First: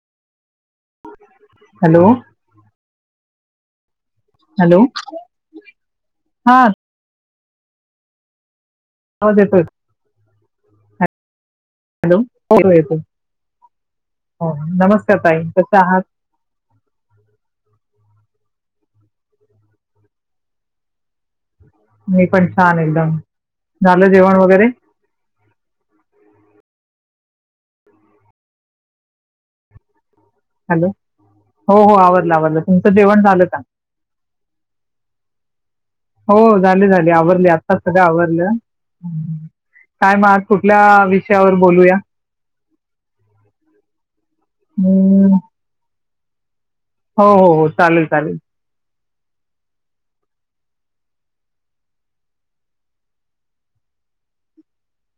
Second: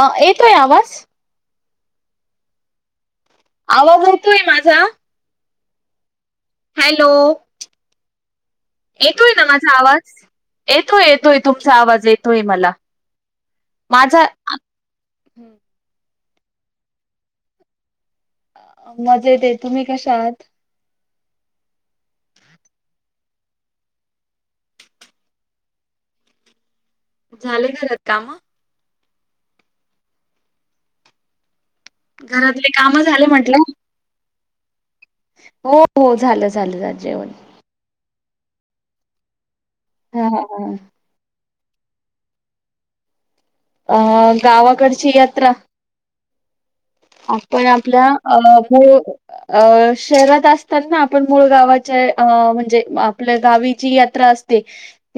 अ तोय आवज हॅलो. आवाज. येतोय माझा? हॅलो. हा हॅलो. एेतोय आवाज ना येतोय माझा आवाज येतोय येतोय. तुमचा आवाज हॅलो येतोय हो येतो मला येतो माझा हो नमस्कार ताई कसे आहात मज येत तुम्ही कशा आहात. म पण छान एकदम झालं जेवण वगैरे झाले घरात काम हॅलो हो हो आवडलं आवडलं घरातले तुमचं काम जेवण झाले झालंतग. म्हंटलं? हो. हो झालं झाले झालं झाली जेवण. आवरली आत्ता सगळं आवर. काय म हा हा आज हा कुठल्या विषयावर बोलूया अं गावाकडची हम्म, यात्रा हो हो आपण हो चालेल आपल्या चालेल अ अ शहरात असताना ना आपण मूळ गावाच्या म्हणजे आपल्या गावीची यात्रा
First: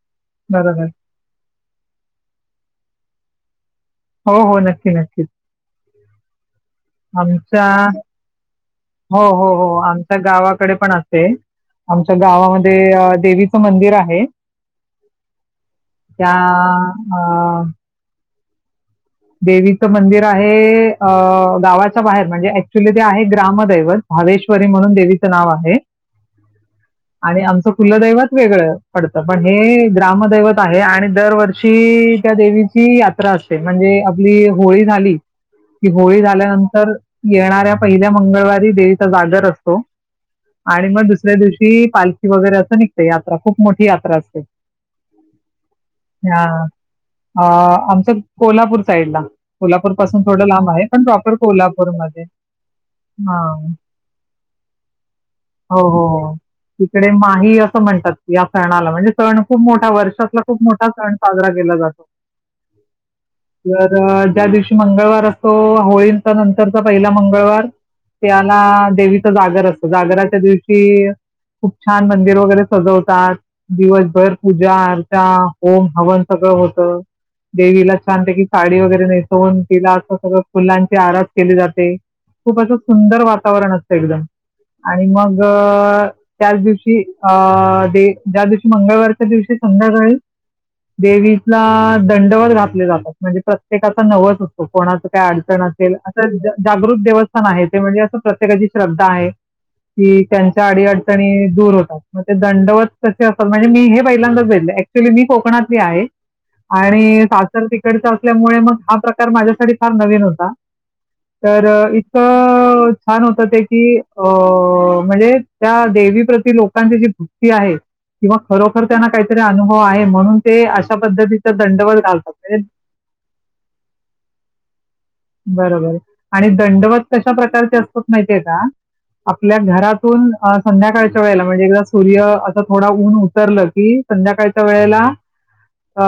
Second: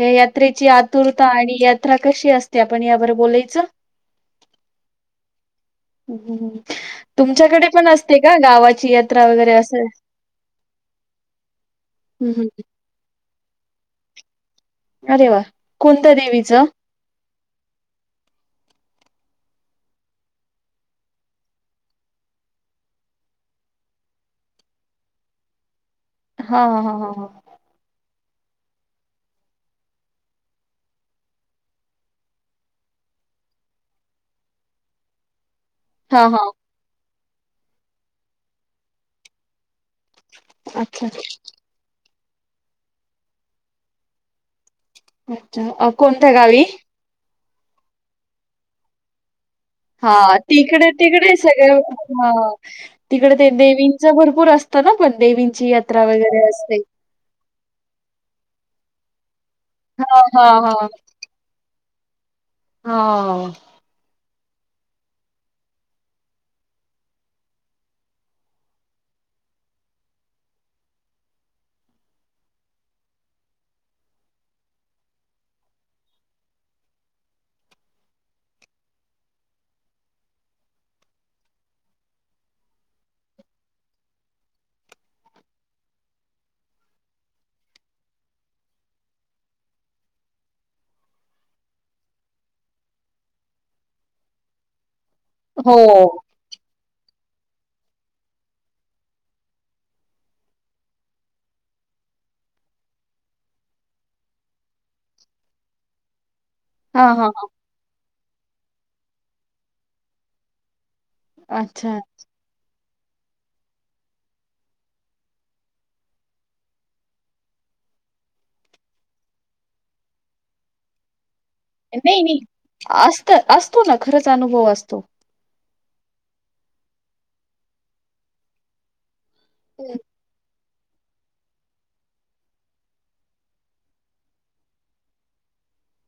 यात्रेची बरोबर आतुरता आणि यात्रा कशी असते आपण यावर बोलायच हो हो नक्की नक्की हं. आमच्या तुमच्याकडे पण असते का गावाची हो यात्रा हो वगैरे हो असं? आमच्या गावाकडे पण असे आमच्या हम्म हम्म गावामध्ये देवीचं मंदिर आहे अरे वा कोणतं त्या देवीच अ, देवीचं मंदिर आहे अ गावाच्या बाहेर म्हणजे ऍक्च्युली ते आहे ग्रामदैवत भावेश्वरी म्हणून देवीचं नाव आहे हा हा हा हा आणि आमचं कुलदैवत वेगळं पडत पण हे ग्रामदैवत आहे आणि दरवर्षी त्या देवीची यात्रा म्हणजे आपली होळी झाली की होळी हा हा झाल्यानंतर येणाऱ्या पहिल्या मंगळवारी देवीचा जागर असतो आणि अच्छा मग दुसऱ्या दिवशी पालखी वगैरे असं निघते यात्रा खूप मोठी यात्रा असते अच्छा अ कोणत्या ह्या, गावी अ आमच कोल्हापूर साईड ला हा तिकडे तिकडे सगळे कोल्हापूरमध्ये तिकडे ते हा देवींच भरपूर असत ना पण देवींची हो, यात्रा हो. हो. वगैरे असते तिकडे माही असं म्हणतात या सणाला म्हणजे सण खूप मोठा हां, वर्षातला हां, खूप मोठा सण साजरा केला जातो हा तर ज्या दिवशी मंगळवार असतो होळींचा नंतरचा पहिला मंगळवार त्याना देवीच जागर असत जागराच्या दिवशी खूप छान मंदिर वगैरे सजवतात दिवसभर पूजा अर्चा होम हवन सगळ होत देवीला छानत की साडी वगैरे नेसवून तिला असं सगळं फुलांची आराज केली जाते खूप असं सुंदर वातावरण असतं एकदम आणि मग त्याच दिवशी अ ज्या दिवशी मंगळवारच्या दिवशी संध्याकाळी देवीला दंडवत घातले जातात म्हणजे प्रत्येकाचा नवस असतो कोणाच काय अडचण हो. असेल अस जागृत दिवस आहे ते म्हणजे असं प्रत्येकाची श्रद्धा आहे की त्यांच्या अडी अडचणी दूर होतात मग ते दंडवत कसे असतात म्हणजे मी हे पहिल्यांदाच बेले क्च्युली मी कोकणातली आहे हां, आणि हां, हां. सासर तिकडचा असल्यामुळे मग हा प्रकार माझ्यासाठी फार नवीन होता तर अच्छा. इथं छान होत ते की अ म्हणजे त्या देवीप्रती लोकांची जी भक्ती आहे किंवा खरोखर त्यांना काहीतरी अनुभव आहे म्हणून ते अशा पद्धतीचा दंडवळ घालतात म्हणजे असत असतो ना खरंच अनुभव असतो बरोबर आणि दंडवत कशा प्रकारचे असतात माहिती आहे का आपल्या हं, घरातून संध्याकाळच्या वेळेला म्हणजे एकदा सूर्य असं थोडं ऊन उतरलं कि संध्याकाळच्या वेळेला अ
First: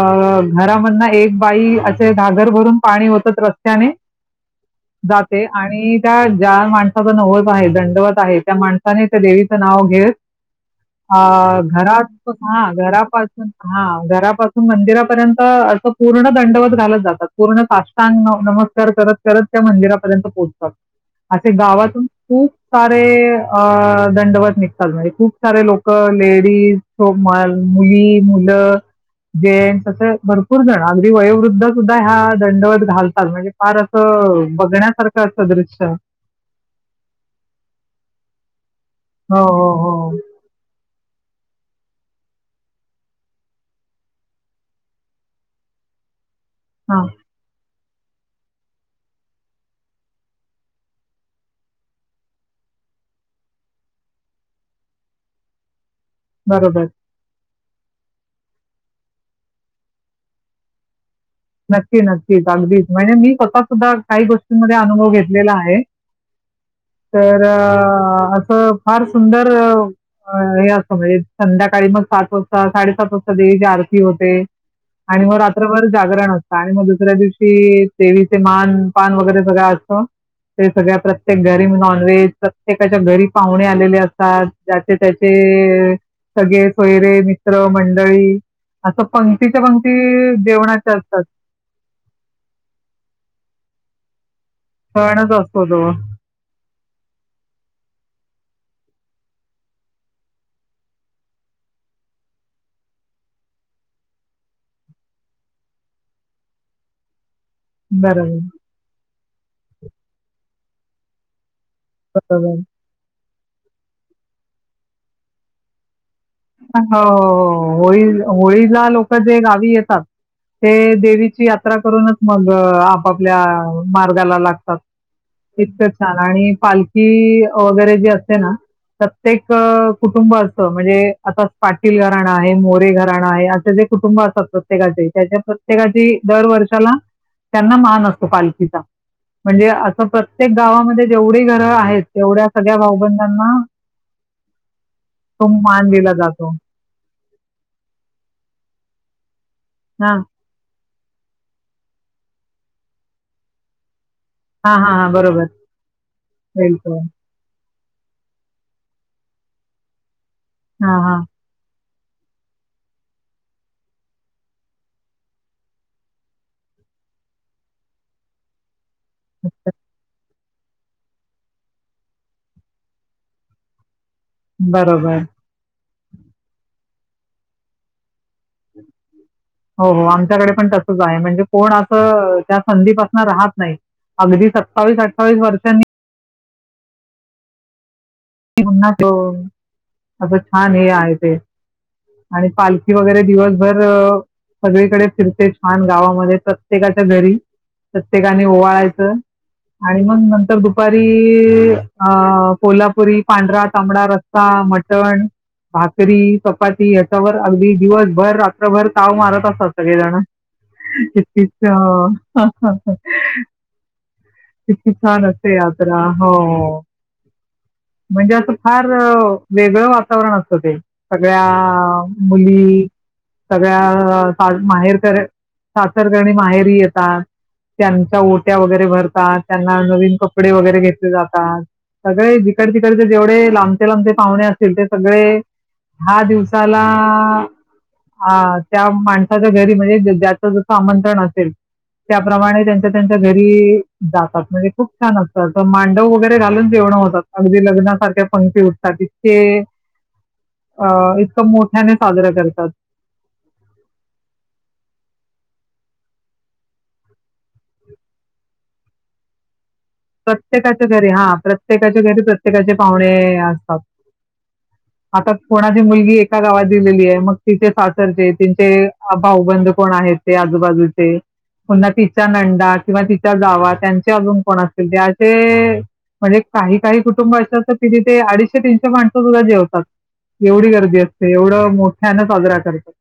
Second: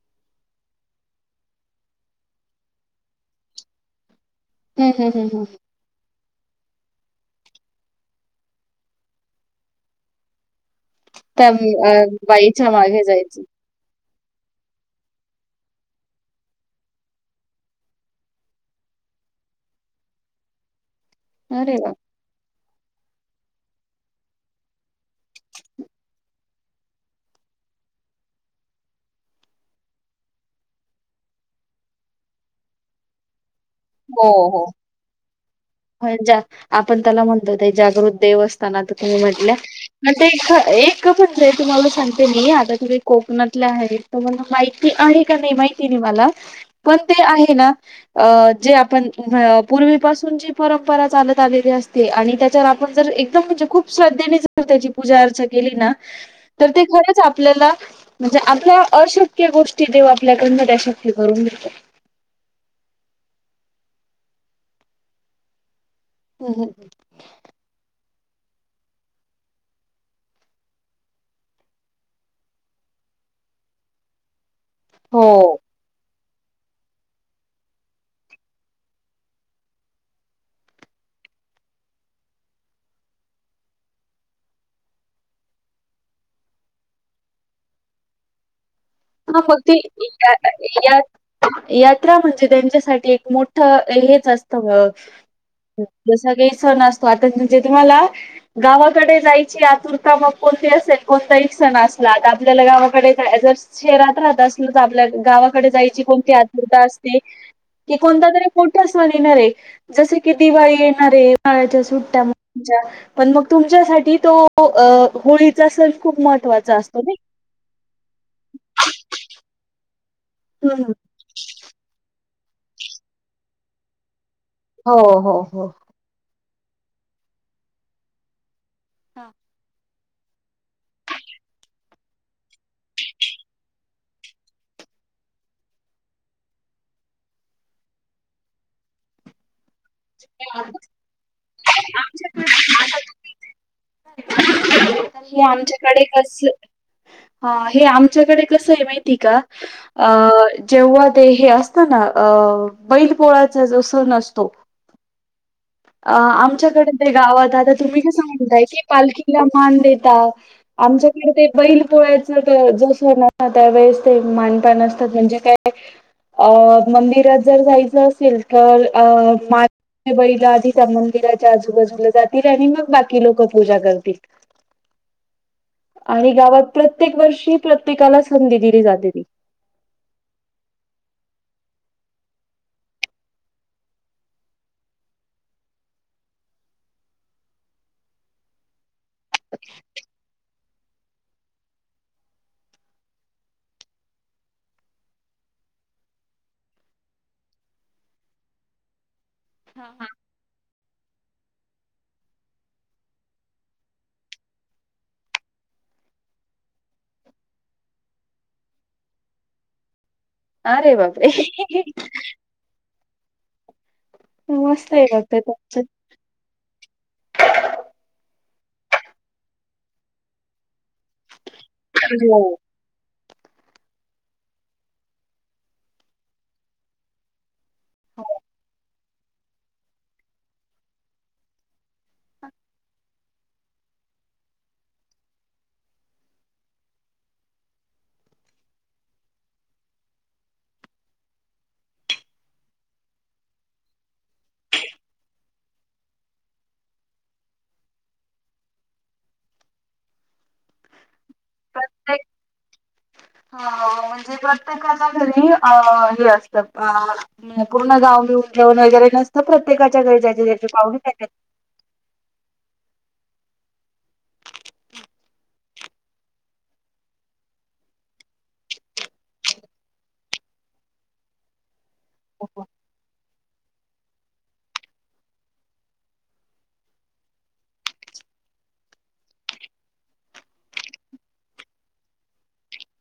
घरामधना एक बाई असे धागर भरून पाणी होतच रस्ते त्याने हं, हं, हं, हं. जाते आणि त्या ज्या माणसाचा नवत आहे दंडवत आहे त्या माणसाने त्या देवीचं नाव घेतेत अ त्या अ, घरात हा बाईच्या मागे जायचं. घरापासून हा घरापासून मंदिरापर्यंत असं पूर्ण दंडवत घालत जातात पूर्ण काष्टांग नमकार कर त्या मंदिरार्यंत पोतात अरे वाह! गावात खप दंडवत निघतात म्हजे खूप सारे लोक लेडीज मुली मी मुलं गेम्स अस भरपूर जण अगदी वयोवृद्ध सुद्धा ह्या दंडवत घालत [unintelligible] म्हणजे फार असं, बघण्यासारखं असतं दृश्य म्हणजा आपण त्याला म्हणतो ते जागृत देवस्थानात हो म्हटलं, हो हो [unintelligible] ते इथे एक इक पण जे तुम्हाला सांगते मी आता तुम्ही कोकणातले आहेत तुमाला माहिती आहे का नाही, माहिती नाही मला. पण हा ते आहे ना अ जे आपण अ पूर्वीपासून जे परंपरा चालत आलेली असते, आणि त्याच्यावर आपण जर एकदम, म्हणजे खूप श्रद्धेने जर त्याची पूजा अर्चा केली ना, तर बरोबर ते खरंच आपल्याला म्हणजे आपल्या अशक्य गोष्टी देव आपल्याकडन त्या शक्य करून देतो. नक्की, नक्कीच. अगदीच, म्हणजे मी स्वतः सुद्धा काही गोष्टींमध्ये अनुभव घेतलेला आहे. हं, हं, हं. तर आ असं फार सुंदर हे असत म्हणजे संध्याकाळी मग सात वाजता, साडेसात वाजता देवीची आरती होते, आणि मग हो. रात्रभर जागरण होते. आणि मग दुसऱ्या दिवशी, देवीचे मान- पान वगैरे सगळं असत. ते सगळ्या प्रत्येक घरी नॉनव्हेज, प्रत्येकाच्या घरी पाहुणे आलेले असतात, ज्याचे -त्याचे. ते सगळे सोयरे, मित्र मंडळी. असं हा मग पंक्तीच्या ते पंक्ती या जेवणाच्या या असतात. यात्रा म्हणजे त्यांच्यासाठी एक मोठं हेच असत. सगळं सणच असतो तो जसा काही सण असतो. आता म्हजे तुम्हाला गावात कडे जायची आतुरता मग कोणती असेल, कोणताही सण असला, आता आपल्याला गावाकडे जायचं अस शहरात राहत असल तर आपल्या गावाकडे जायची कोणती आतुरता असते. कि कोणता बरोबर तरी मोठा सण येणार आहे. जस की, दिवाळी येणार आहे. च्या सुट्ट्या बरोबर तुमच्या पण मग तुमच्यासाठी तो अ होळीचा सण खूप महत्त्वाचा ह ह असतो ह हो नाही. हो होळी होळीला लोक जे गावी येतात. ते हम्म. देवीची यात्रा करूनच, मग आपापल्या मार्गाला लाग तात हो हो हो. तितक छान आणि पालखी वगैरे जे असते ना हा प्रत्येक अ कुटुंब असंतं म्हणजे आता पाटील घराणं आहे, मोरे घराणं आहे, असे जे कुटुंब असतात प्रत्येकाचे, त्याच्या प्रत्येकाची दर वर्षाला त्यांना मान असतो पालखीचा म्हणजे प्रत्येक गावामध्ये जेवढी घरं आहेत तेवढ्या सगळ्या भावबंधांना ची आमच्याकडे आमच्याक कस माहिती का हा जेव्हा ते हे असत ना, अ बैल पोळाचा जो सण असतो हा हा. हा बरोबर अ आमच्याकडे वेलकम ते गावात आ तुम्ही कस म्हणताय, की पालखीला मान देता. हा हा आमच्याकडे ते बैल पोळा च जो सण असतो त्यावेेळेस ते मानपान असतो, म्हणजे काय? अ मंदिरात जर जायचं असेल, तर बळीला आधी त्या मंदिराच्या आजूबाजूला जातील, आणि मग बाकी लोक पूजा करतील. बरोबर. आणि गावात प्रत्येक वर्षी, प्रत्येकाला, संधी दिली जाते ती. हो हो. आमच्याकडे पण तसच आहे. म्हणजे कोण असं त्या संधी पासना राहत नाही. अगदी सत्तावीस- अठ्ठावीस वर्षांनी [unintelligible] माझं छान आहे हे आय ते आणि पालखी वगैरे दिवसभर अ सगळीकडे फिरते. छान गावामध्ये प्रत्येकाच्या घरी प्रत्येकाने ओवाळायचं. हां, आणि हां. मग नंतर दुपारी अ कोल्हापुरी, पांढरा, तांबडा, रस्सा मटण. भाकरी, चपाती ह्याच्यावर अगदी दिवसभर रात्रभर ताव मारत असतात सगळेजण. अरे बापरे! किती छा, ! किती मस्त आहे मग छान ते असते? तुमचं. यात्रा. हो. म्हणजे असं, फार वेगळं वातावरण, असतं ते. सगळ्या हो मुली.... सगळ्या माहेर सासर करणी माहेरी येतात.. त्यांच्या हो ओट्या वगैरे भरतात त्यांना नवीन कपडे वगैरे घेतले जातात सगळे... तिकड तिकडचे जेवढे लांबचे लांबते पाहुणे असतील ते सगळे... दहा दिवसाला... ह त्या माणसाच्या घरी म्हणजे ज्याच जसं आमंत्रण असेल. त्याप्रमाणे त्यांच्या त्यांच्या घरी जातात म्हणजे खूप छान असतात मांडव वगैरे घालून जेवणं होतात. अगदी लग्नासारख्या पंकती उठतात ततके... अं इतका मोठ्याने प्रत्येक साजरा करतात. म्हणजे प्रत्येकाचा घरी... हे असतं पूर्ण गाव बिऊन जेवन वगैरे नसतं प्रत... प्रत्येकाच्या घरी हा प्रत्येकाच्या घरी प्रत्येकाचे पाहुणे असतात. हम् आता कोणाची मुलगी एका गावात दिलेली आहे मग तिचे सासरचे तिचे भाऊबंध कोण आहेत. आजूबाजूची पुन्हा तिचा बघून नंदाकिंवा तिच्या जावा त्यां अजून को कोणाचे त्याचे म्हणजे काही काही कुटुंब असे असतं कि ते अडीचशे तीनशे माणसं सुद्धा जेवतात. एवढी गर्दी असते एवढं मोठ्यानं साजरा करतात.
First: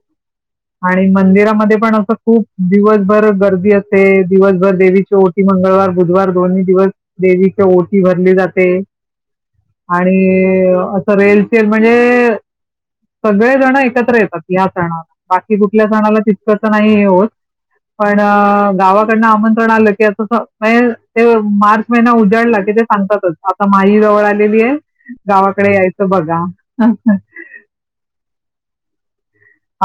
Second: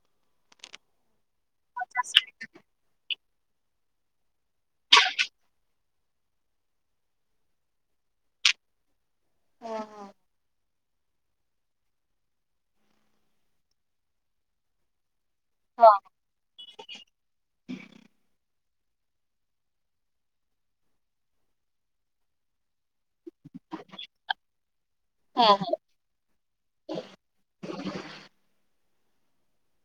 [unintelligible] आणि मंदिरामध्ये पण असं खूप दिवसभर गर्दी असते दिवसभर देवीची ओटी मंगळवार..... बुधवार दोन्ही दिवस देवीच्या ओटी भरली जाते. आणि असं रेलचेन म्हणजे... सगळे जण एकत्र येतात या सणाला... बाकी कुठल्या हा सणाला तितकं तर नाही हे होत पण... गावाकडनं आमंत्रण आलं की असं ते मार्च महिन्या उजाडला की ते सांगतात. आता माही जवळ आलेली आहे हा. गावाकडे यायचं बघा.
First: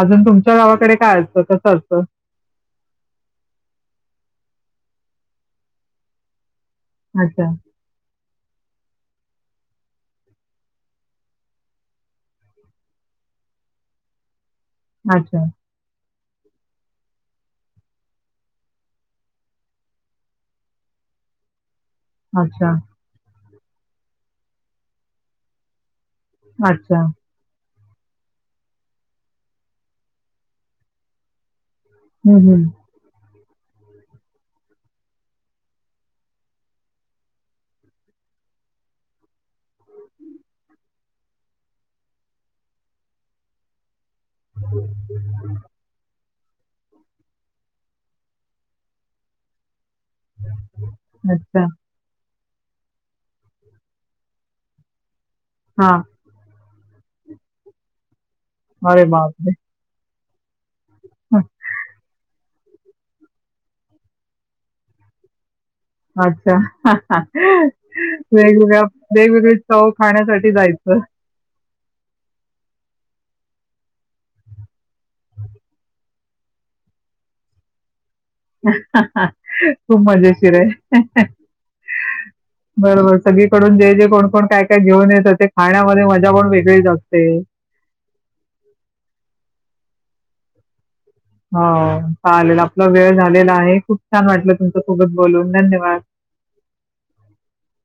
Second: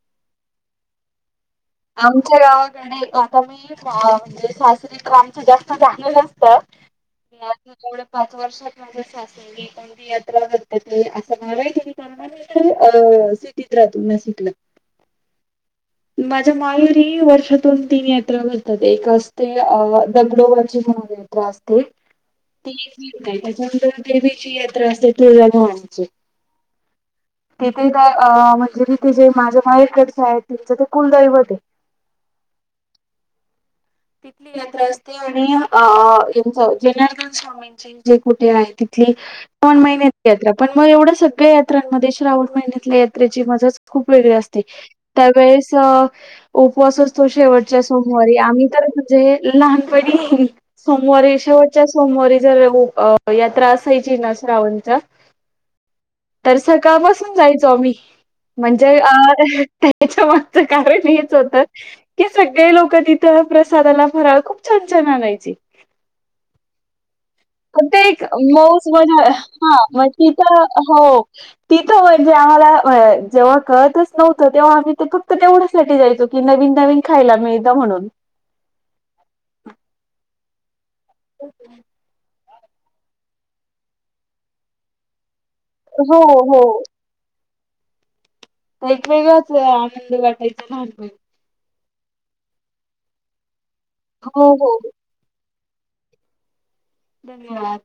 अजून तुमच्या गावाकडे काय असतं. कसं असतं आमच्या गावाकडे आता मी म्हणजे सासरी तर आमच जास्त चांगलं नसत. मी अच्छा आज एवढ पाच वर्षात माझे.... कोणती यात्रा करतात असं मारय क... अ सिटीत राहतो नाशिकला... अच्छा.... माझ्या माहेरी वर्षातून तीन यात्रा करतात एक असते दगडोबाची यात्रा... त अच्छा त्याच्यानंतर देवीची यात्रा असते तुळजाभवानीची. अच्छा... तिथे म्हणजे तिथे जे माझ्या माहेकडचे आहेत तिचं ते कुलदैवत आहे. हम्म हम् तिथली यंत्रा असते आणि अ यांच जनारदन स्वामींचे जे कुठे आहे. श्रावण महिन्यात यात्रा पण मग एवढ्या सगळ्या यात्रांमध्ये श्रावण महिन्यातल्या यात्रेची मजाच.... खूप वेगळे असते त्यावेेळेस उपवासच तो शेवटच्या सोमवारी आम्ही..... तर म्हणजे लहानपणी सोमवारी अच्छा शेवटच्या सोमवारी... जर यात्रा असायची श्रावणाचा.... हा... तर सकाळपासून जायचो मी म्हणजे अरे बापरे त्याच्या... मागचं कारण हेच होत की सगळे लोक तिथं... प्रसादाला भराव खूप छान छान आणायची.. अच्छा पण ते एक वेगवेगळ्या मौज मजा वेगवेगळ्या हां, चव मग खाण्यासाठी तिथं जाय... हो तिथ.. म्हंजे आम्हाला जेव्हा कळतच नव्हत तेव्हा आम् ते फक्त तेवण्यासाठी जायचो की नवीन नवीन.... जायला मिळत म्हणून... खूप मजेशीर ये बरोबर सगळीकडून जे जे कोणकोण काय काय घेऊन येतं ते खाण्यामध्ये हो, मजा पण हो. वेगळीच असते. एक वेगळाच आनंद वाटायचं लहानपणी हो चालेल आपला वेळ झालेला आहे खूप छान हो, वाटलं हो. तुमच्या सोबत बोलून धन्यवा वाद धन्यवाद.